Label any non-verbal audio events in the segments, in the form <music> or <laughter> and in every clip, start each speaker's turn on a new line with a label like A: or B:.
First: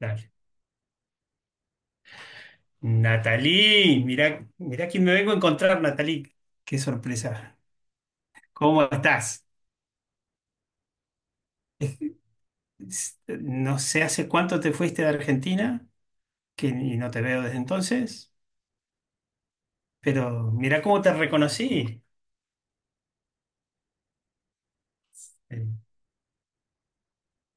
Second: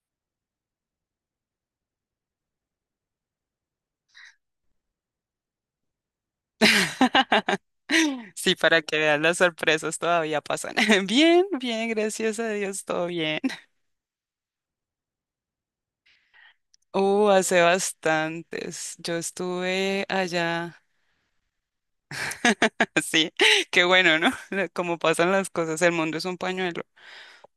A: Dale. Natalí, mirá, mirá quién me vengo a encontrar, Natalí. Qué sorpresa.
B: <laughs> Sí, para
A: ¿Cómo
B: que vean las
A: estás?
B: sorpresas todavía pasan. <laughs> Bien, bien,
A: Es-
B: gracias a Dios, todo bien.
A: No sé hace cuánto te fuiste de Argentina, que y no te
B: Uh,
A: veo desde
B: hace
A: entonces,
B: bastantes. Yo estuve
A: pero mirá
B: allá.
A: cómo te reconocí.
B: <laughs> Sí, qué bueno, ¿no? <laughs> Como pasan las
A: Eh,
B: cosas, el mundo es un pañuelo.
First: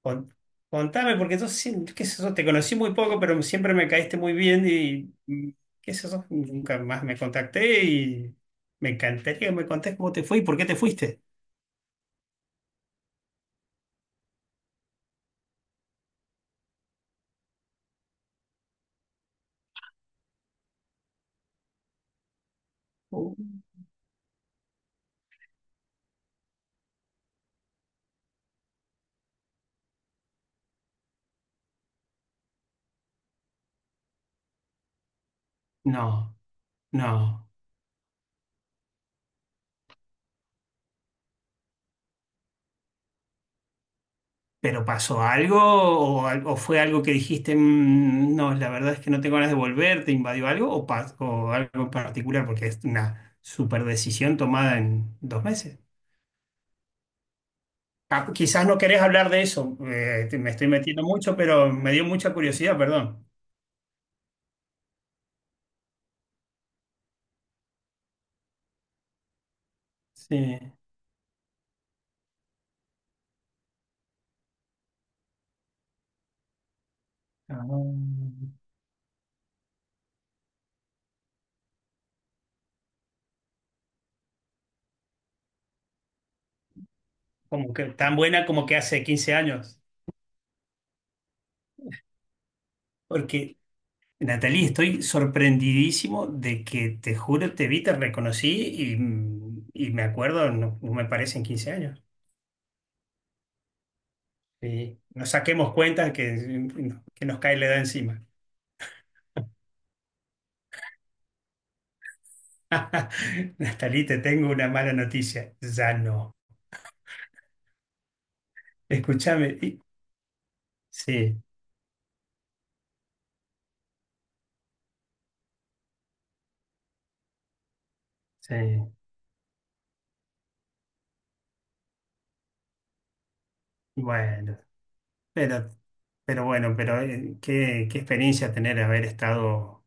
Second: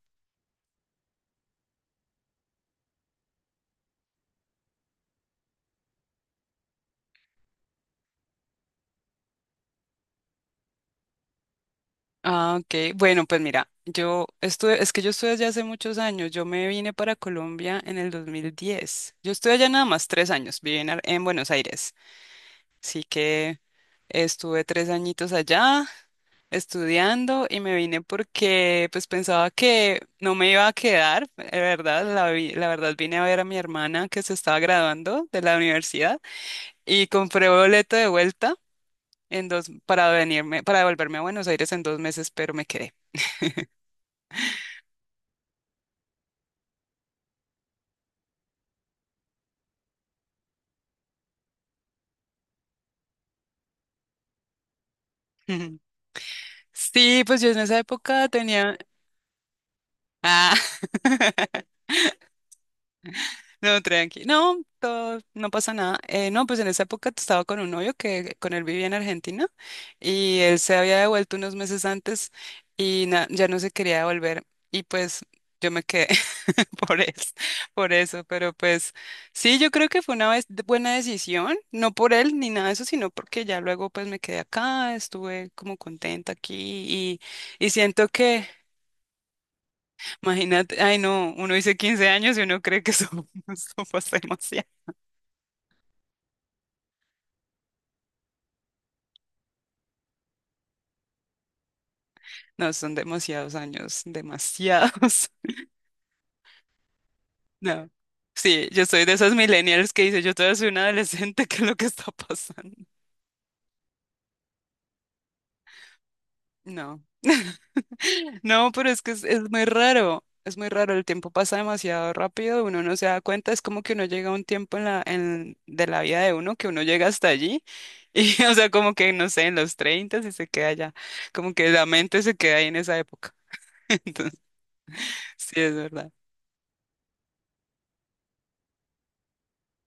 A: con- contame, porque yo qué sé yo, te conocí muy poco, pero siempre me caíste muy bien y qué sé yo, nunca más me contacté y me encantaría que me contés cómo te fue y por qué te fuiste.
B: Ah, ok. Bueno, pues mira, yo estuve, es que yo estuve allá hace muchos años. Yo me vine para Colombia en el 2010. Yo estuve allá nada más 3 años, viví en, en Buenos Aires. Así
A: Uh.
B: que estuve 3 añitos allá estudiando, y me vine porque pues pensaba que no me iba a quedar, de verdad, la verdad vine a ver a mi hermana que se estaba graduando de la universidad
A: No,
B: y compré
A: no.
B: boleto de vuelta en dos para venirme, para devolverme a Buenos Aires en 2 meses, pero me quedé.
A: ¿Pero pasó algo o, o fue algo que dijiste, "Mm, no, la verdad es que no tengo ganas de volver, te invadió algo o, o algo en particular? Porque es una super decisión tomada en 2 meses.
B: <laughs> Sí, pues yo en esa época
A: Ah, quizás
B: tenía.
A: no querés hablar de eso, me
B: ah,
A: estoy metiendo mucho, pero
B: <laughs>
A: me dio mucha curiosidad, perdón.
B: No, tranqui. No, todo, no pasa nada. No, pues en esa época estaba con un novio que con él vivía en Argentina
A: Sí.
B: y él se había devuelto unos meses antes y ya no se quería devolver. Y pues yo me quedé <laughs> por eso,
A: Ah,
B: por eso. Pero pues sí, yo creo que fue buena decisión, no por él ni nada de eso, sino porque ya luego pues me quedé acá, estuve como contenta aquí y, y
A: como que
B: siento
A: tan buena
B: que,
A: como que hace 15 años.
B: imagínate, ay no, uno dice 15 años y uno cree que eso, <laughs>
A: Porque
B: eso pasa
A: Natalie,
B: demasiado.
A: estoy sorprendidísimo de que te juro, te vi, te reconocí y, y me acuerdo, no, no me parecen 15 años.
B: No, son demasiados años,
A: Sí. No
B: demasiados. <laughs>
A: saquemos cuentas que nos cae la edad
B: No.
A: encima.
B: Sí, yo soy de esos millennials que dice, yo todavía soy una adolescente, <laughs> ¿qué es lo que está pasando?
A: <laughs> Natalie, te tengo una mala noticia. Ya no.
B: No. <laughs> No, pero es que es
A: Escúchame.
B: muy
A: y-
B: raro, es muy raro, el tiempo
A: Sí,
B: pasa demasiado rápido, uno no se da cuenta, es como que uno llega a un tiempo de la vida de uno que uno llega hasta allí y, <laughs> o
A: sí.
B: sea, como que, no sé, en los 30 y se queda allá, como que la mente se queda ahí en esa época. <laughs> Entonces,
A: Bueno.
B: sí,
A: Pero,
B: es verdad.
A: pero bueno, pero qué experiencia tener haber estado,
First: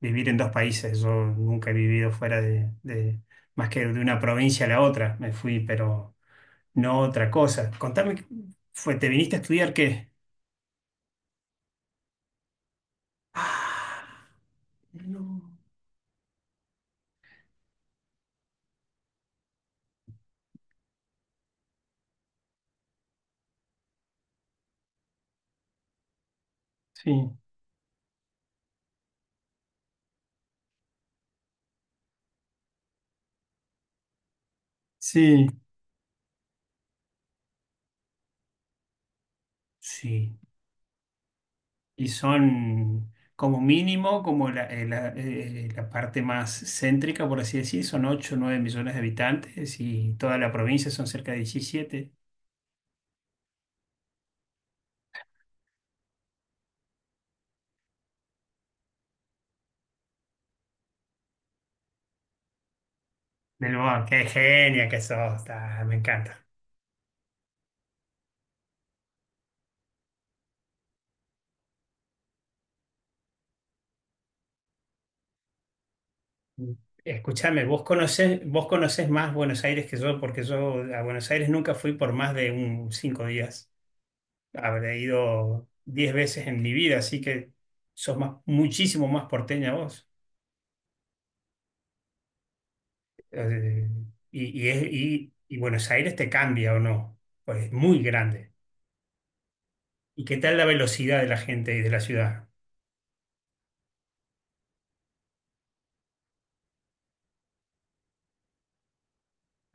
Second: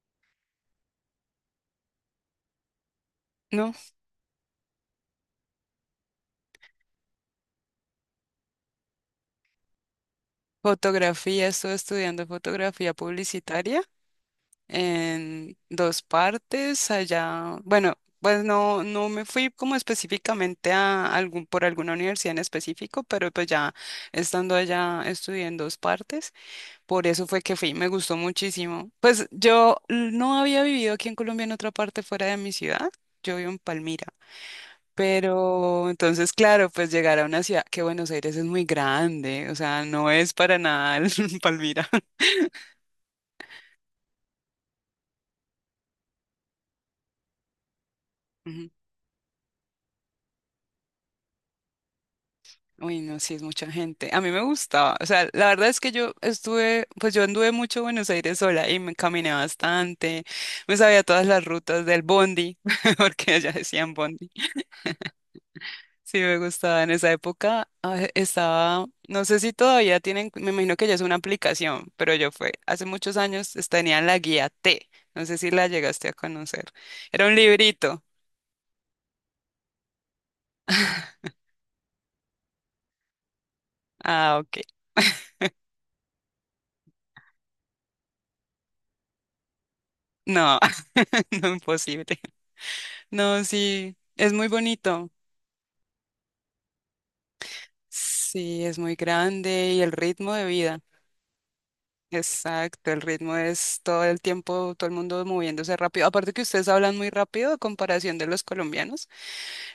A: vivir en dos países. Yo nunca he vivido fuera de más
B: No,
A: que de una provincia a la otra. Me fui, pero no otra cosa. Contame, fue, ¿te viniste a estudiar qué?
B: fotografía, estoy estudiando fotografía publicitaria
A: Ah, no.
B: en dos partes allá. Bueno, pues no, no me fui como específicamente a algún, por alguna universidad en específico, pero pues ya estando allá estudié en dos partes. Por eso
A: Sí,
B: fue que fui, me gustó muchísimo. Pues yo no había vivido aquí en Colombia en otra parte fuera de mi ciudad. Yo vivo en Palmira.
A: sí,
B: Pero entonces, claro, pues llegar a una ciudad que Buenos Aires es muy grande, o sea, no es
A: sí.
B: para nada el <laughs> Palmira.
A: Y son como mínimo, como la parte más céntrica, por así decir, son 8 o 9 millones de habitantes y toda la provincia son cerca de 17.
B: Uy, no, sí, es mucha gente. A mí me gustaba. O sea, la verdad es que yo estuve, pues yo anduve mucho Buenos Aires sola y me caminé bastante. Me sabía todas las rutas del bondi, <laughs> porque allá
A: Del
B: decían
A: Boa, qué
B: bondi.
A: genia que sos, ah, me
B: Sí, me
A: encanta.
B: gustaba. En esa época estaba, no sé si todavía tienen, me imagino que ya es una aplicación, pero yo fue, hace muchos años tenía la guía T. No sé si la llegaste a conocer. Era un
A: Escúchame, vos
B: librito.
A: conocés, vos conocés más Buenos Aires que yo, porque yo a
B: <laughs>
A: Buenos Aires nunca fui por más de un 5 días.
B: Ah, ok.
A: Habré ido 10 veces en mi vida, así que sos más, muchísimo más porteña vos.
B: No, <laughs> no, imposible. No,
A: Eh,
B: sí, es muy
A: y, y, es-
B: bonito.
A: y- y Buenos Aires te cambia o no, pues es muy grande.
B: Sí, es muy grande y el
A: ¿Y
B: ritmo
A: qué
B: de
A: tal la
B: vida.
A: velocidad de la gente y de la ciudad?
B: Exacto, el ritmo es todo el tiempo, todo el mundo moviéndose rápido. Aparte que ustedes hablan muy rápido a comparación de los colombianos.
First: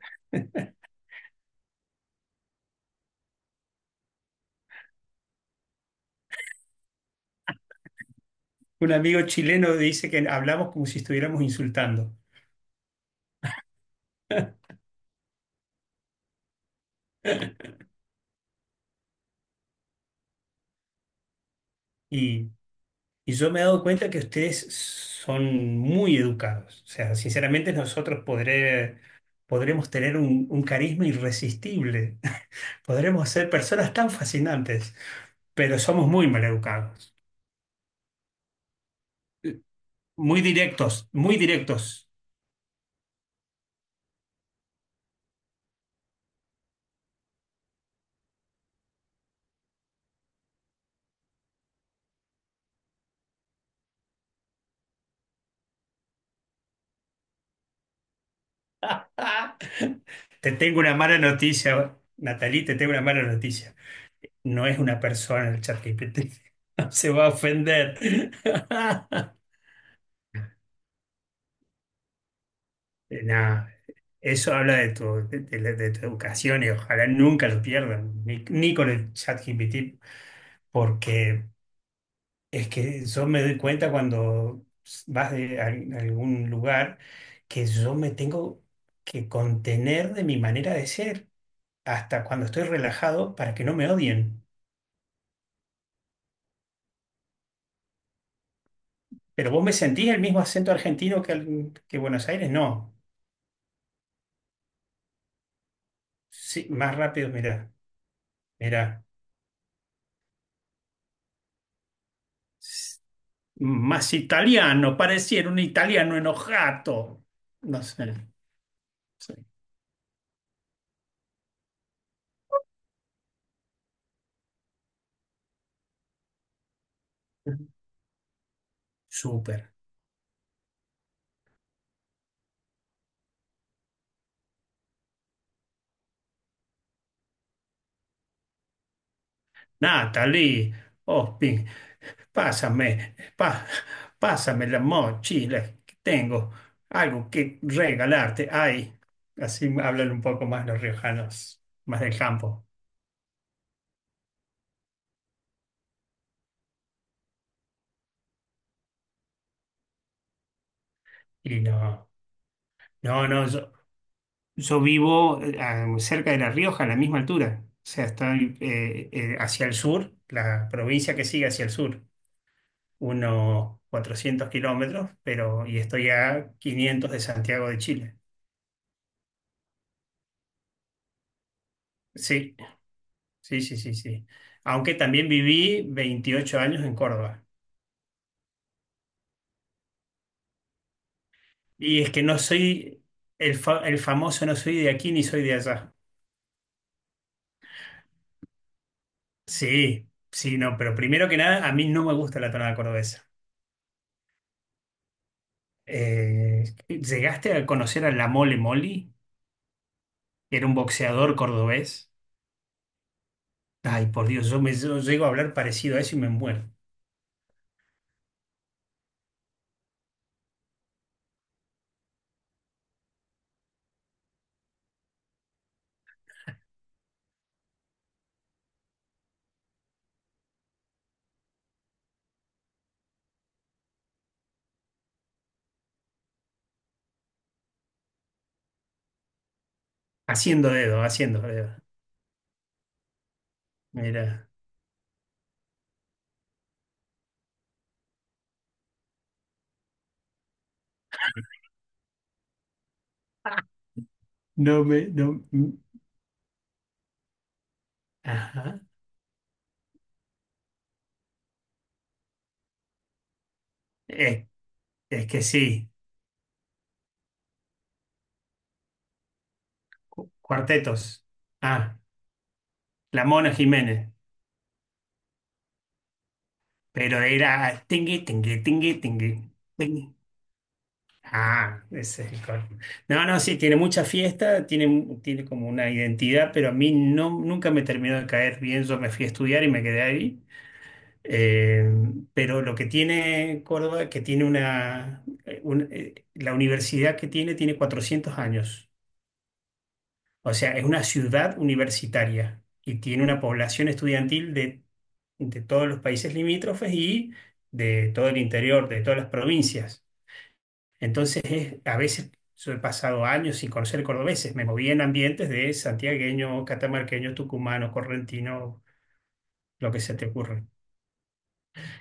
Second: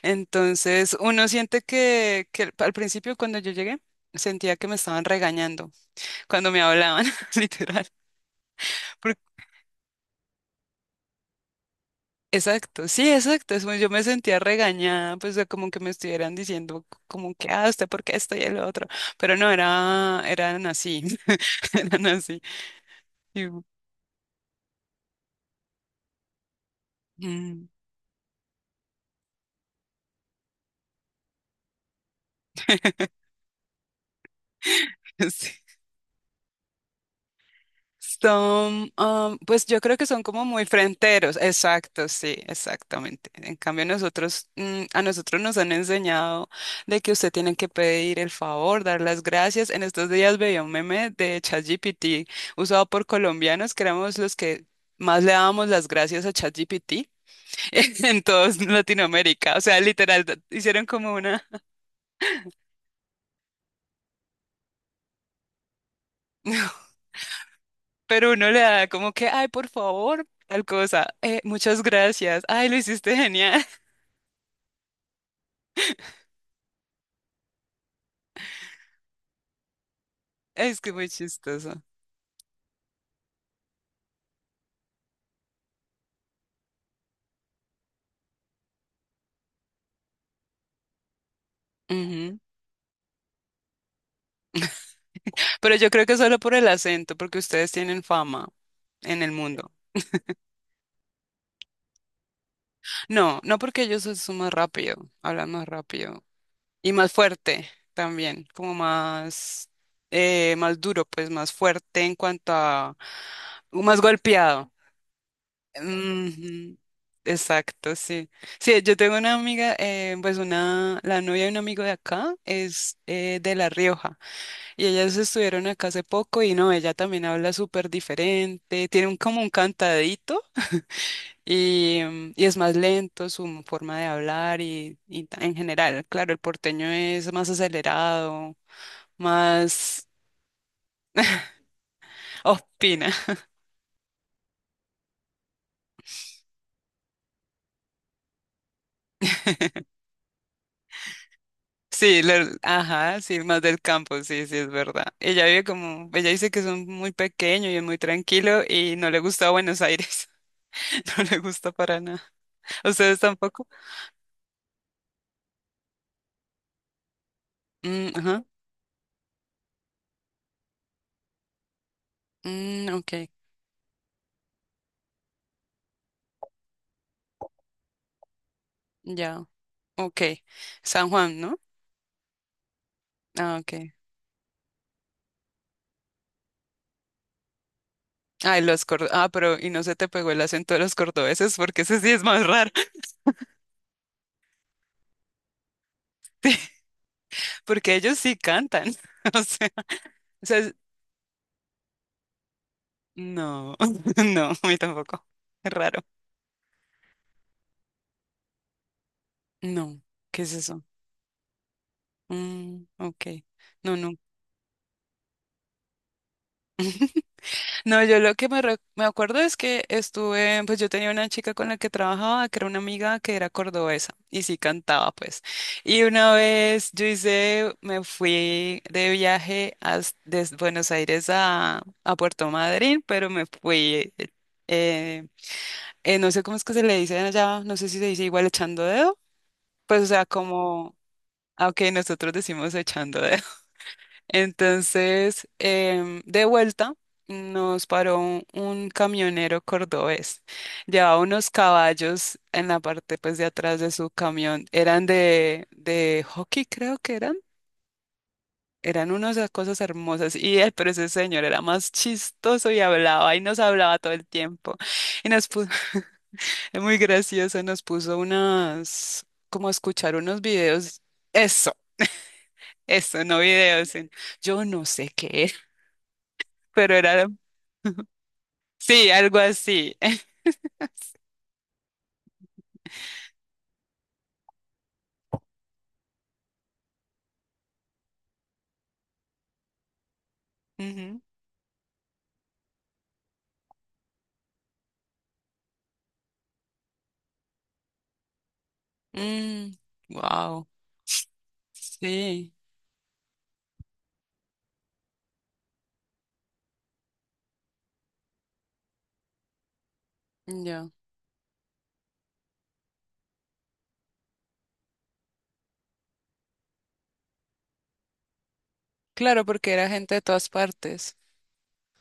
B: Entonces, uno siente que al principio cuando yo llegué, sentía que me estaban regañando cuando me hablaban, <laughs> literal.
A: Un
B: Por-
A: amigo chileno dice que hablamos como si estuviéramos insultando.
B: exacto, sí, exacto. Yo me sentía regañada, pues de como que me estuvieran diciendo como que, ah, usted, ¿por qué esto y el otro? Pero no, era, eran así, <laughs> eran así.
A: Y yo me he dado cuenta que ustedes son muy educados. O sea,
B: Mm.
A: sinceramente nosotros podremos tener un carisma irresistible. <laughs>
B: <laughs>
A: Podremos ser personas tan fascinantes,
B: Sí.
A: pero somos muy mal educados.
B: Son, pues yo creo que son
A: Muy
B: como muy
A: directos, muy
B: fronteros, exacto,
A: directos.
B: sí, exactamente. En cambio nosotros, a nosotros nos han enseñado de que usted tiene que pedir el favor, dar las gracias. En estos días veía un meme de ChatGPT usado por colombianos, que éramos los que más le dábamos las gracias a ChatGPT <laughs> en toda
A: <laughs>
B: Latinoamérica. O sea, literal,
A: Te tengo
B: hicieron
A: una
B: como
A: mala
B: una...
A: noticia, Natalie, te tengo una mala noticia. No es una persona el ChatGPT.
B: <laughs>
A: <laughs> Se va a ofender.
B: Pero
A: <laughs>
B: uno le da como que, ay, por favor, tal cosa, muchas gracias, ay, lo hiciste genial.
A: Nah,
B: <laughs>
A: Eso habla de tu educación y ojalá nunca lo pierdan, ni con el chat GPT,
B: Es que muy
A: porque
B: chistoso.
A: es que yo me doy cuenta cuando vas a algún lugar que yo me tengo que contener de mi manera de ser hasta
B: Ujú.
A: cuando estoy relajado para que no me odien.
B: Pero yo creo que solo por el acento, porque ustedes tienen fama en el
A: Pero vos
B: mundo.
A: me sentís el mismo acento argentino que, que Buenos Aires, no.
B: No, no porque ellos son más rápido, hablan más rápido
A: Sí,
B: y
A: más
B: más
A: rápido,
B: fuerte
A: mirá,
B: también, como
A: mirá.
B: más, más duro, pues más fuerte en cuanto a, más
A: Más
B: golpeado.
A: italiano, pareciera un italiano
B: Ujú,
A: enojato. No
B: exacto,
A: sé.
B: sí. Sí, yo tengo
A: Sí.
B: una amiga, pues una, la novia de un amigo de acá es de La Rioja y ellas estuvieron acá hace poco y no, ella también habla súper diferente, tiene un, como un
A: Súper.
B: cantadito y, y es más lento su forma de hablar y en general, claro, el porteño es más acelerado, más.
A: Natalie, Ospin,
B: <laughs> Opina.
A: pásame, pa- pásame la mochila que tengo, algo que regalarte. Ay, así hablan un poco más los riojanos, más del
B: Sí,
A: campo.
B: ajá, sí, más del campo, sí, sí, es verdad. Ella vive como, ella dice que son muy pequeño y es muy tranquilo y no le gusta Buenos Aires, <laughs> no le
A: Y
B: gusta para
A: no,
B: nada. ¿Ustedes
A: no, no,
B: tampoco?
A: yo vivo cerca de La Rioja, a la misma altura. O sea,
B: Mm, ajá,
A: estoy hacia el sur, la provincia que sigue hacia el sur.
B: mm, ok,
A: Unos 400 kilómetros, pero y estoy a 500 de Santiago de Chile.
B: ya, ok. San Juan, ¿no?
A: Sí,
B: Ah,
A: sí,
B: ok.
A: sí, sí, sí. Aunque también viví 28 años en Córdoba.
B: Ay, los cordobeses, ah, pero y no se te pegó el acento de los cordobeses porque ese
A: Y
B: sí
A: es
B: es
A: que no
B: más raro. <laughs>
A: soy el famoso, no soy de aquí ni soy de allá.
B: Sí, porque ellos sí cantan, <laughs> o sea,
A: Sí,
B: o sea,
A: sí,
B: es-
A: no, pero primero que nada, a mí no me gusta la tonada cordobesa.
B: no, <laughs> no, a mí tampoco, es raro,
A: ¿Llegaste a conocer a La Mole Moli?
B: no, ¿qué es
A: Que Era un
B: eso?
A: boxeador cordobés.
B: Mm, ok. No,
A: Ay,
B: no.
A: por Dios, yo llego a hablar parecido a eso y me muero.
B: No, yo lo que me, me acuerdo es que estuve, pues yo tenía una chica con la que trabajaba, que era una amiga que era cordobesa y sí cantaba, pues. Y una vez yo hice, me fui de viaje desde Buenos Aires a Puerto Madryn, pero me fui, eh, no sé cómo es que se le dice allá, no sé si se dice igual echando dedo, pues o sea,
A: Haciendo
B: como,
A: dedo, haciendo dedo.
B: aunque nosotros decimos echando dedo.
A: Mira.
B: Entonces, de vuelta, nos paró un camionero cordobés. Llevaba unos caballos en la parte pues, de atrás de su camión.
A: No
B: Eran
A: me, no.
B: de,
A: Mm,
B: de hockey, creo que eran.
A: ajá.
B: Eran unas cosas hermosas. Y él, pero ese señor era más chistoso y hablaba y nos hablaba todo el
A: Eh,
B: tiempo.
A: es
B: Y
A: que
B: nos puso,
A: sí,
B: <laughs> es muy gracioso, nos puso unas, como a escuchar unos videos.
A: cuartetos.
B: Eso,
A: Ah,
B: eso,
A: la
B: no
A: Mona
B: videos.
A: Jiménez.
B: Yo no sé qué, era, pero
A: Pero
B: era.
A: era tingui, tingui, tingui,
B: Sí,
A: tingui,
B: algo así.
A: tingui. Ah, ese es el cor- No, no, sí, tiene mucha fiesta, tiene, un-
B: <laughs>
A: tiene como una identidad, pero a mí no, nunca me terminó de caer bien. Yo me fui a estudiar y me quedé ahí.
B: Ujú.
A: Eh, pero lo que tiene Córdoba, que tiene la universidad que tiene 400 años.
B: Mm,
A: O
B: wow.
A: sea, es una ciudad
B: Sí,
A: universitaria y tiene una población estudiantil de todos los países limítrofes y de todo el interior, de todas las provincias.
B: ya.
A: Entonces, a veces yo he pasado años sin conocer cordobeses, me moví en ambientes de santiagueño, catamarqueño, tucumano, correntino,
B: Claro, porque era
A: lo que
B: gente
A: se
B: de
A: te
B: todas
A: ocurra.
B: partes.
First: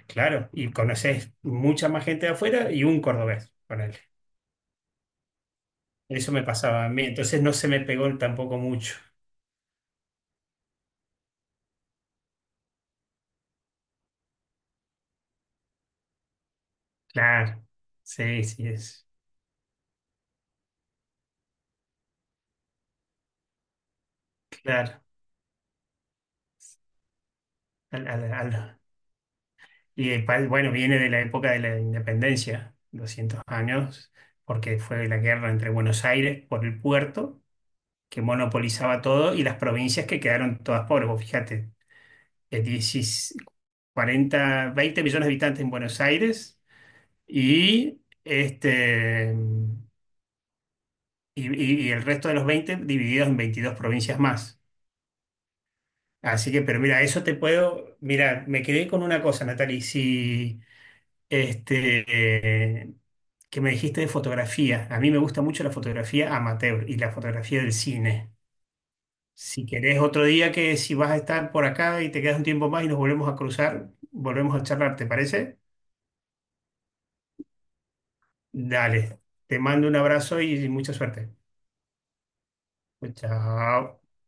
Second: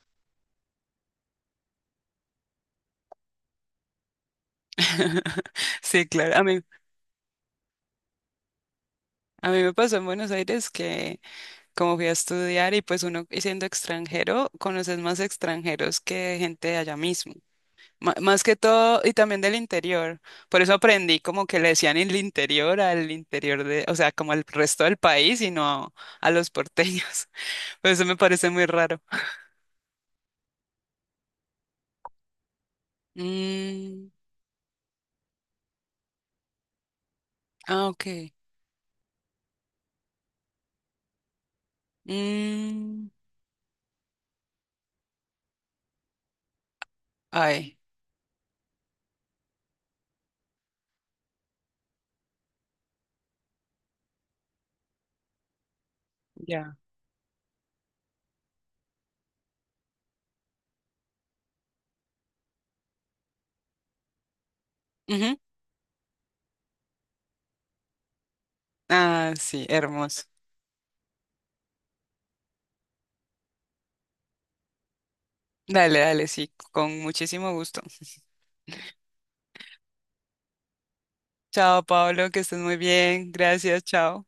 A: Claro, y conoces mucha más gente de afuera y un cordobés, ponele.
B: <laughs> Sí,
A: Eso
B: claro.
A: me pasaba a mí, entonces no se me pegó tampoco mucho.
B: A mí me pasó en Buenos Aires que como fui a estudiar y pues uno y siendo extranjero, conoces más extranjeros que gente de allá mismo.
A: Claro, sí,
B: Más que
A: sí,
B: todo,
A: es
B: y también del interior. Por eso aprendí como que le decían el interior al interior de, o sea, como al resto del
A: claro.
B: país y no a los porteños. <laughs> Por eso
A: Al-
B: me
A: al-
B: parece muy
A: al-
B: raro.
A: Y el país, bueno, viene de la época de la independencia, 200
B: Mm,
A: años, porque fue la guerra entre Buenos Aires por el puerto,
B: ah,
A: que
B: ok.
A: monopolizaba todo, y las provincias que quedaron todas pobres. Vos fíjate,
B: Mm,
A: 16 40, 20 millones de habitantes en Buenos Aires
B: ay,
A: y, este, y el resto de los 20 divididos en 22 provincias más. Así que,
B: ya.
A: pero mira, eso te puedo, mira, me quedé con una cosa, Natalie, si. Este, eh, que me dijiste de fotografía. A mí me
B: Ujú.
A: gusta mucho la fotografía amateur y la fotografía del cine.
B: Ah, sí,
A: Si querés otro
B: hermoso.
A: día que si vas a estar por acá y te quedas un tiempo más y nos volvemos a cruzar, volvemos a charlar, ¿te parece?
B: Dale, dale, sí, con muchísimo gusto.
A: Dale, te mando un abrazo y mucha suerte.
B: Chao, Pablo, que estés muy bien. Gracias,
A: Chao.
B: chao.